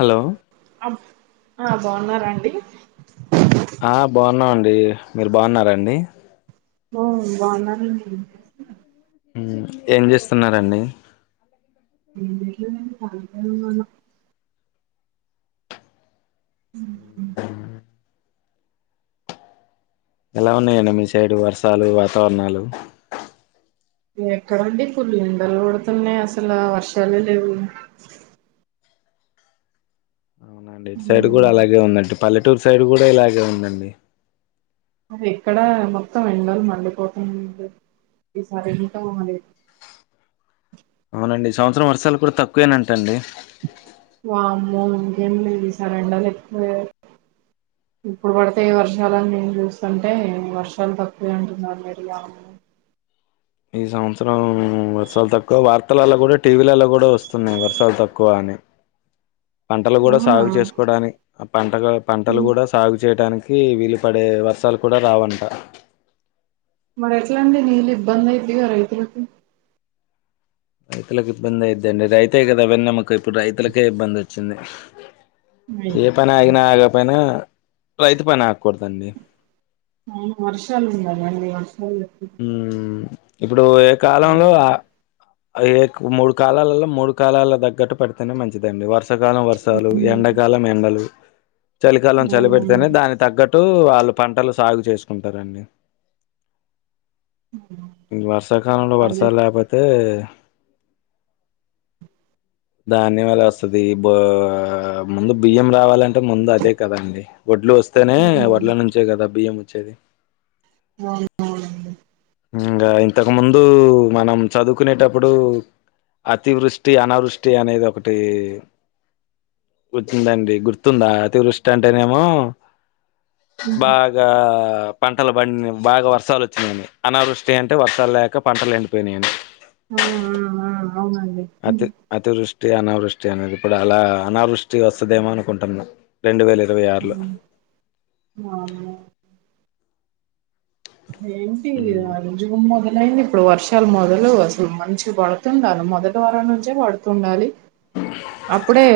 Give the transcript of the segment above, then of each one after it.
Hello బ్ ఆ బాగున్నారా అండి ఆ బాగున్నాం అండి మీరు బాగున్నార అండి ఓ వాన ఉ ఏం చేస్తున్నారండి ఏటిలో తళ హ ఎలా ఉన్నాయండి మీ సైడు వర్షాలు వాతావరణాలు ఎక్కడండి పుల్లు ఎండలు కొడుతున్నాయి అసలు వర్షాలే లేవు అవునండే ఇటు సైడ్ కూడా ఉమ్, అలాగే ఉందండి పల్లెటూరు సైడ్ కూడా ఇలాగే ఉందండి అది ఎక్కడ మొత్తం ఎండళ్లు మండిపోతు ఈ సారే నతే అవునండి ఈ సంవత్సరం వర్షాలు కూడా తక్కువేనంట అండి వామ్మో ఇంకేం లేదు సరెండర్లు ఎక్కువై ఇప్పుడు పడితే ఈ వర్షాలని నేను చూస్తుంటే వర్షాలు తక్కువ అంటున్నారు మీరుగా ఈ సంవత్సరం వర్షాలు తక్కువ వార్తలల్లో కూడా టీవీలలో కూడా వస్తున్నాయి వర్షాలు తక్కువ అని పంటలు కూడా అవునా సాగు చేసుకోవడానికి పంట పంటలు ఉమ్, కూడా సాగు చేయడానికి వీలు పడే వర్షాలు కూడా రావంట మరి ఎట్ల అండి నీళ్ళు ఇబ్బంది అవుతు రైతులకు రైతులకు ఇబ్బంది అయిద్ది అండి రైతే కదా వెన్నెముఖ ఇప్పుడు రైతులకే ఇబ్బంది వచ్చింది అయ్యో ఏ పని ఆగినా ఆగకపోయినా రైతు పని ఆగకూడదండి ఆ వర్షాలు ఉంద అండి ఉ ఇప్పుడు ఏ కాలంలో ఆ ఏ మూడు కాలాలల్లో మూడు కాలాల తగ్గట్టు పెడితేనే మంచిదండి వర్స వర్షాకాలం వర్షాలు ఎండాకాలం ఎండలు చలికాలం చలి అవును పెడితేనే దాని తగ్గట్టు వాళ్ళు పంటలు సాగు చేసుకుంటారండి వర్షాకాలంలో అదే వర్షాలు లేకపోతే దాన్ని వల్ల వస్తది బ ముందు బియ్యం రావాలంటే అంటే ముందు అదే కద అండి వడ్లు వస్తేనే ఉమ్ వడ్ల నుంచే కదా బియ్యం వచ్చేది అవున ఇంగా ఇంతకు ముందు మనం చదువుకునేటప్పుడు అతివృష్టి అనావృష్టి అనేది ఒకటి కోచ్చిందండి గుర్తుందా అతివృష్టి అంటేనేమో ఉమ్ బాగా పంటలు పంటల్ పం బాగా వర్షాలు వచ్చినయని అనావృష్టి అంటే వర్షాలేక పంటలు ఎండిపోయినాయని ఆ ఆ ఆ అవునండి ఉమ్ అతి అతివృష్టి అనావృష్ అనేది ఇప్పుడు అలా అనావృష్టి వస్తదేమో అనుకుంటున్నా రెండు వేల ఇరవై ఆరులో [inaudible] వామ్మో ఆహ్ఏమిటి హ్మ్. అ రోజుగున్న డైంది ఇప్పుడు వర్షాలు మొదలు అసలు మంచి పడుతుండాలి మొదటి వారం నుంచే పడుతుండాలి అప్పుడే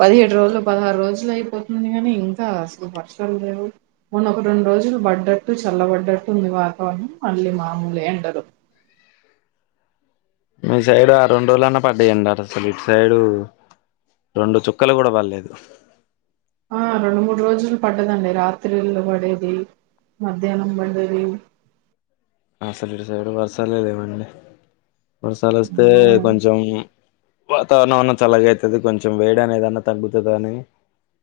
పదిహేడు రోజులు పదహారు రోజులు అయిపోతుంది గానీ ఇంకా అసలు వర్షాలు లేవు మొన్న ఒక రెండు రోజులు పడ్డట్టు చల్లబడ్డట్ టుంది వాతావరణం మళ్ళీ మామూలె ఎండలు మీ సైడు ఆ రెండు రోజులన్నా పడ్డాయండి అసలు ఇటు సైడు రొండు చుక్కలు కూడా బల్లెదు ఆ రెండు మూడు రోజులు పడ్డదండి రాత్రిలు పడేది మధ్యాహ్నం బండరి అసలు ఇటు సైడు వర్షలే లెవండి వర్షాలు వస్తే అమ్మో కొంచం వాతావరణం అన్న చల్లగయితది కొంచెం వేడనెదన్నా తగ్గుతదని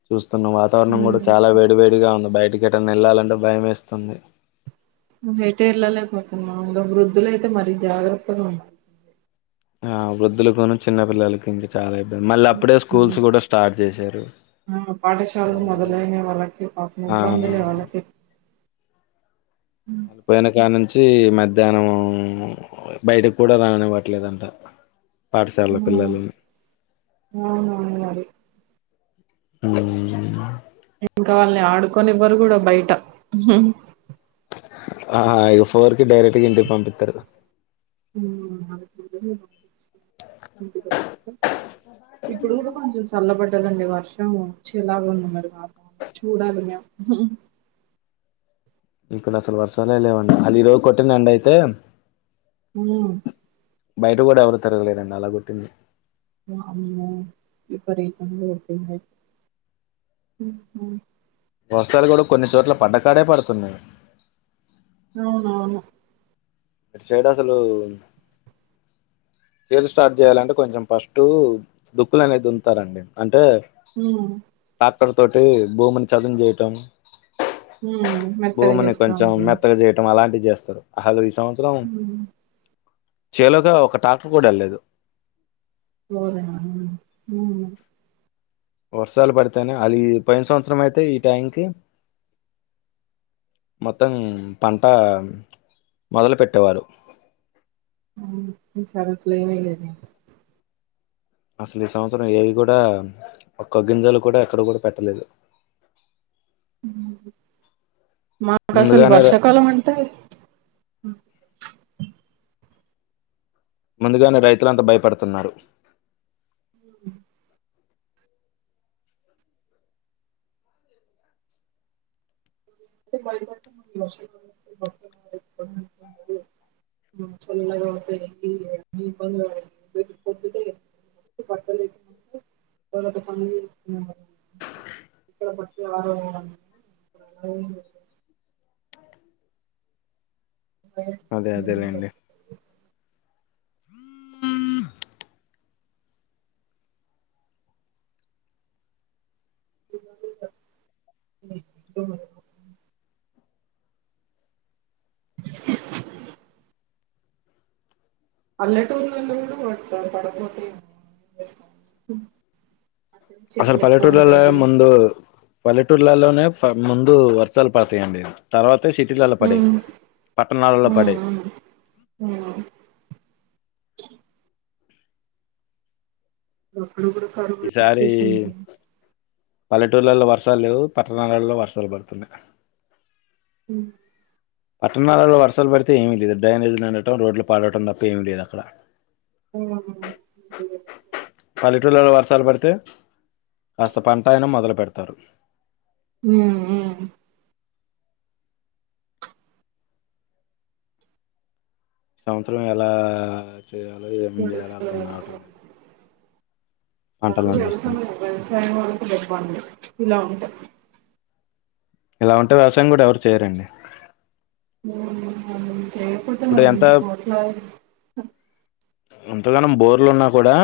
చూస్ తున్న వాతావరణం కూడా చాలా హ్మ్. వేడి వేడిగా ఉంది బయటికి ఎటనా వెళ్లాలంటే భయమేస్తుంది బైట వెళ్ళలేకపోతున్నా ఇంగ వృద్ధులు అయితే మరీ జాగ్రత్తలు ఆ వృద్ధులకును చిన్న పిల్లలకి ఇంకా చాలా మళ్ళ అప్పుడే హ్మ్. స్కూల్స్ కూడా స్టార్ట్ చేశారు ఆ పాఠశాలలు మొదలైనయ్ వాళ్ళకి పాపం ఆ ఇబ్బందులే వాళ్ళకి హ్మ్. వళ్ళపోయిన కాంనుంచి మధ్యాహ్నం బయటకు కూడా రానివ్వట్లేదంట పాఠశాల పిల్లలని అవునవును మరి ఉమ్ ఏంకావాల్ని ఆడుకొని ఎవ్వరు కూడా బయట ఆ ఇగ ఫోర్ కె డైరెక్ట్ ఇంటికి పంపిత్తరు ఉమ్ [inaudible] ఇప్పుడు కూడా కొంచెం చల్లబడ్డదం ఈ వర్షం వచ్చేలా ఉంది మరి వాతావరణం చూడాలి మేము ఇక్కడసలు వర్షాలే లేవండి అది ఈ రోజు కొట్టినండి అయితే అయ్యో బయటగుడా ఎవరు తిరగలేరండి అలా కొట్టింది వామ్మో విపరతంగా [unintelligible] ఉమ్హ వర్షలు కూడా కొన్ని చోట్ల పడ్డకాడే పడుతున్నాయ్ అవునవును ఇట్ సైడ్ అసలు చేల్ స్టార్ట్ చేయాలంటే కొంచెం ఫస్ట్ దుక్కులు అనేది దున్నుతారండి అంటే మిగనా అక్కడ తోటి భూమిని చదం చేయటం. హ్మ్ మెత్తగా భూమిని చేస్తా కొంచెం ఉంటాం మెత్తగా చేయటం అలాంటి జేస్తారు అలు ఈ సంవత్సరం హ్మ్ చేలోక ఒక టాక్ ప్పకూడ లేదు మోయన ఉ మొ వర్షాలు పడితేనే అది పోయిన సంవత్సరం అయితే ఈ టైంకి మొత్తం పంటా మొదలు పెట్టేవారు ఈసారి అసల ఏం వెయ్యలేదా? అసలు ఈ సంవత్సరం ఏవి కూడా ఒక్క గింజలు కూడా ఎక్కడ కూడా పెట్టలేదు. మాకసలు ముందుగానే వర్షకాలమంటే ముందుగానే రైతులంతా భయపడుతున్నారు. ఉ [inaudible] [unintelligible] ఇ బట్టలు తరక పనులు చేసుకునేళ్ళ ఇక్కడ పట్టి వారం ఇంగ లేదు అదే అదేలేండి [inaudible] సిగ్గేతుంది అల్లేటూరులోళ్ళు కూడా పట్టుకోత్తరు పోతే వేస్త అసలు పల్లెటూర్లలో ముందు పల్లెటూర్లలోనే ఫ ముందు వర్షాలు పతాయండి తర్వాత సిటీలలో పడే, పట్టణాలలో పడే అప్పుడు కూడా కరువు ఈసారి వచ్చేసింది. పల్లెటూర్లలో వర్షాలు లేవు. పట్టణాలలో వర్షాలు పడుతున్నాయి. అ పట్టణాలలో వర్సాలు పడితే ఏమీ లేదు. డ్రైనేజ్ నిండటం, రోడ్లు పాడటం తప్ప ఏమి లేదు అక్కడ. ఉ అమ్మన లేదు పల్లెటూళ్లలో వర్షాలు పడితే కాస్త పంట ఆయిన మొదలు పెడతారు. ఊ ఉమ్ సంవత్సరం ఎలా చేయాలో, ఏం చేయాలో గడుస్తూ అర్థం కావటం లేదు. మాములే పంటలను వ్యవస చూస్తుంటే వ్యవసాయం వాళ్ళకి ఇబ్బంది ఇలా ఉంటే ఇలా ఉంటే వ్యవసాయం కూడా ఎవరు చేయరండి. ఉమ్ చేయకపోతే ఇప్పుడు మళ్ళ ఎంత ఇంత కోట్ల ఎంతగానం బోర్లు ఉన్నా కూడా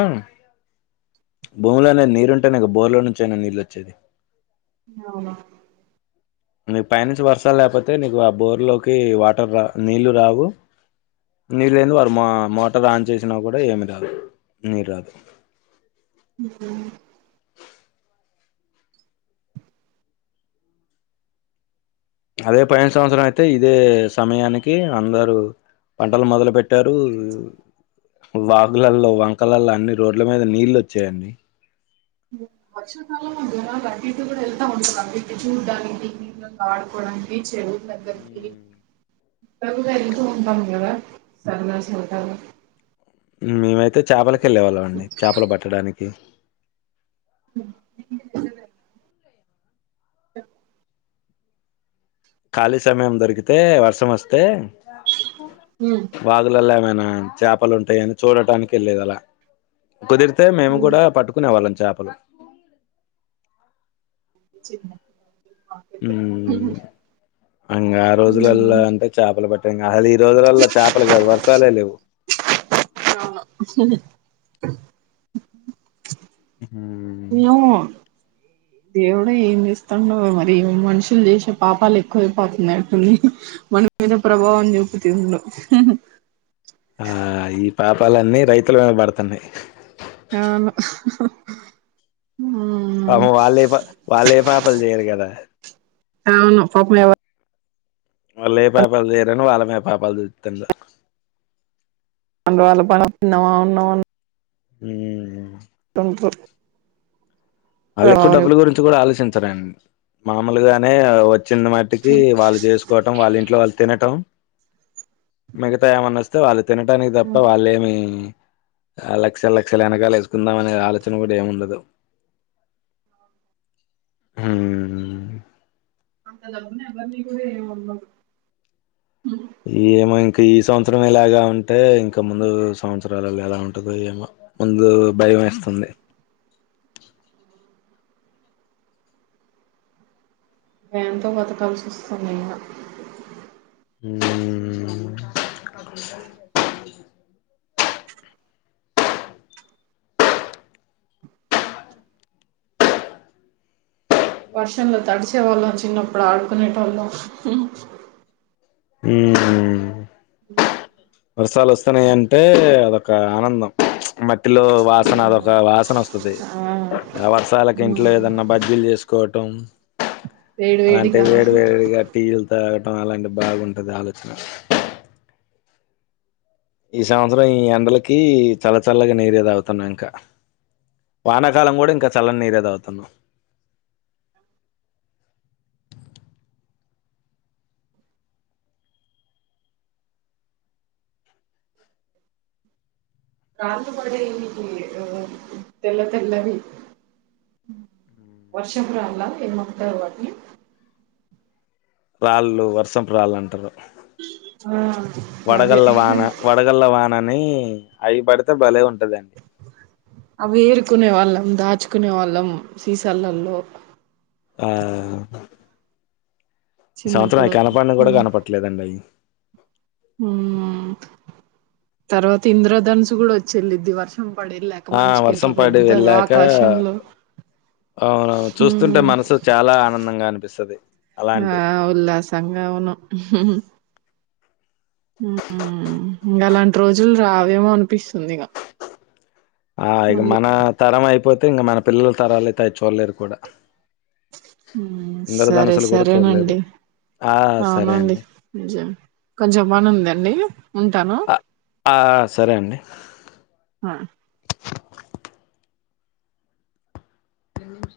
భూములో అనేది నీరుంటేనేక బోర్లో నుంచ అయినా నీళ్ళొచ్చేది. అవునవును నీకు పైనుంచి వర్షాలు లేకపోతే నీకు ఆ బోర్ లోకి వాటర్ రా నీళ్ళు రావు. నీరు లేంది వారు మా మోటార్ ఆన్ చేసినా కూడా ఏమి రాదు. నిరాదు హ అదే పోయిన సంవత్సరం అయితే ఇదే సమయానికి అందరు పంటలు మొదలు పెట్టారు వాగు్లళ్ళో వంకలళ్ళో అన్ని రోడ్ల మీద నీళ్ళు వచ్చాయండి బ వర్షాకాలం జనలు అటు ఇటు కూడా వెళ్తా ఉంటుంది ఇటు చూడ్డానికి ఆడుకోవడానికి చ్ చెరువు దగ్గరికి తరువుగా వెళ్తు ఉంటాం కదా సరద సరదగా మ్ మేమైతే చేపలకి వెళ్ళేవాళ్ళం అండి చేపలు పట్టడానికి వో ఆ ఖాళీ సమయం దొరికితే వర్షం వస్తే ఉమ్ వాగులల్లోమై న చేపలు ఉంటాయని చూడటానికి వెళ్ళేది అలా కుదిరితే మేము కూడా పట్టుకునే వాళ్ళం చేపలు ఇ మ్ ఇంగ ఆ రోజులళ్ళ అంటే చేపలు పట్ అసలు ఈ రోజులల్లో చేపలు కాదు వర్షాలే లేవు అవును ఏమొ ఆ దేవుడే ఏం చేస్తుండో మరి మనుషులు చేసే పాపాలు ఎక్కువైపోతున్నాయి అటుంది మన మీద ప్రభావం చూపుతుండు ఆ ఈ పాపాలన్నీ రైతులు మీద పడుతున్నాయి అవును పాపం వాళ్ళే ఏ పా వాళ్ళు ఏ పాపల్ చేయరు కదా అవును పాపం వాళ్ళు ఏ పాేపాలు తీయరని వాళ్ళ మీద పాేపాలు చూపుతుండు అంతే వాళ్ళ పని తిన్నామ ఉన్నామ మ్ టుంట్రూ వాళ్ళు ఎక్కువ డబ్బులుగురించి కూడా ఆలోచించరండి మామూలుగానే చిన్న మట్టికి వాళ్ళు చేసుకోవటం వాళ్ళ ఇంట్లో వాళ్ు తినటం మిగతా ఏమన్న వస్తే వాళ్ళు తినటానికి తప్ప అంత వాళ్ళేమి ఆ లక్షలు లక్షలు వెనకాల వేసుకుందాం అనే ఆలోచన కూడా ఏమి ఉండదు అం అంత జరిగిన ఎవరిని కూడా ఏమనరు ఏమో ఇం ఇంకా ఈ సంవత్సరమే ఇలాగా ఉంటే ఇంక ముందు సంవత్సరాలళ్ళో ఎలా ఉంటదుో ఏమో ముందు బయ మేస్తుంది భయంతో బతకాల్సి వస్తుంది అయినా మ్ వర్షంలో తడిచేవాళ్ళం చిన్నప్పుడు ఆడుకునేటోళ్ళం మ్ అ వర్షాలు వస్తున్నాయి అంటే అదొక ఆనందం మట్టిలో వాసన అదొక వాసనోస్తది ఆ ఆ వర్షాలకు ఇంట్లో ఏదన్నా బజ్జీలు చేసుకోవటం వేడి అలాంటిే వేడిగా వేడి వేడిగా టీలు తాగ్ టం అలాంటి బాగుంటది ఆలోచన ఈ సంవత్సరం ఈ ఎండలకీ చల్ల చల్లగా నీరే తాగుతున్నా ఇంకా వానాకాలం గుడా ఇంకా చల్లని నీరే తాగుతాను. అ రాళ్ళు పడి [inaudible] తెల్ల తెల్లవి వర్షంపు రాళ్ళ ఏం అంటారు వాటిని రాళ్ళు వర్షపు రాళ్ళంటరు. ఆ అదే వడగల్ల వాన వడగల్ల వాననీ అయి పడ్తే భలే ఉం అవి ఏరుకునే వాళ్ళం దాచు కునే వాళ్ళం సీసాలల్లో ఆ ఈ సంవత్సరం అయి చిన్నప్పుడు కనపడన్ కూడా కనపట్లేదండి అయి మ్ తర్వాత ఇంద్రధనుస్సు గుడా వచ్చేలిద్ది వర్షం పడేది లేక ఆ మంచిగ్ ఇంట్లో వర్షం పెద్దగా ఆకాశంలో అవునవు చూస్తుంటే హ్మ్ మనసు చాలా ఆనందంగా అనిపిస్తది ఆ అలాంటి ఉల్లాసంగా అవును మ్ ఇంగ అలాంటి రోజుల్ రావేమో అనిపిస్తుంది ఇగ ఆ ఇగ మళ్ళీ మన తరం అయిపోతే ఇంగ మన పిల్లల తరాలైతే అయి చూడలేరు కూడా మ్ సరే ఇంద్రధనస్సులు కూడా చూడలేరు. సరేనండి. ఆ! సరే అవునండి అండి. నిజమే కొంచం పనుందండి. ఉంటాను ఆ సరే అండి. అ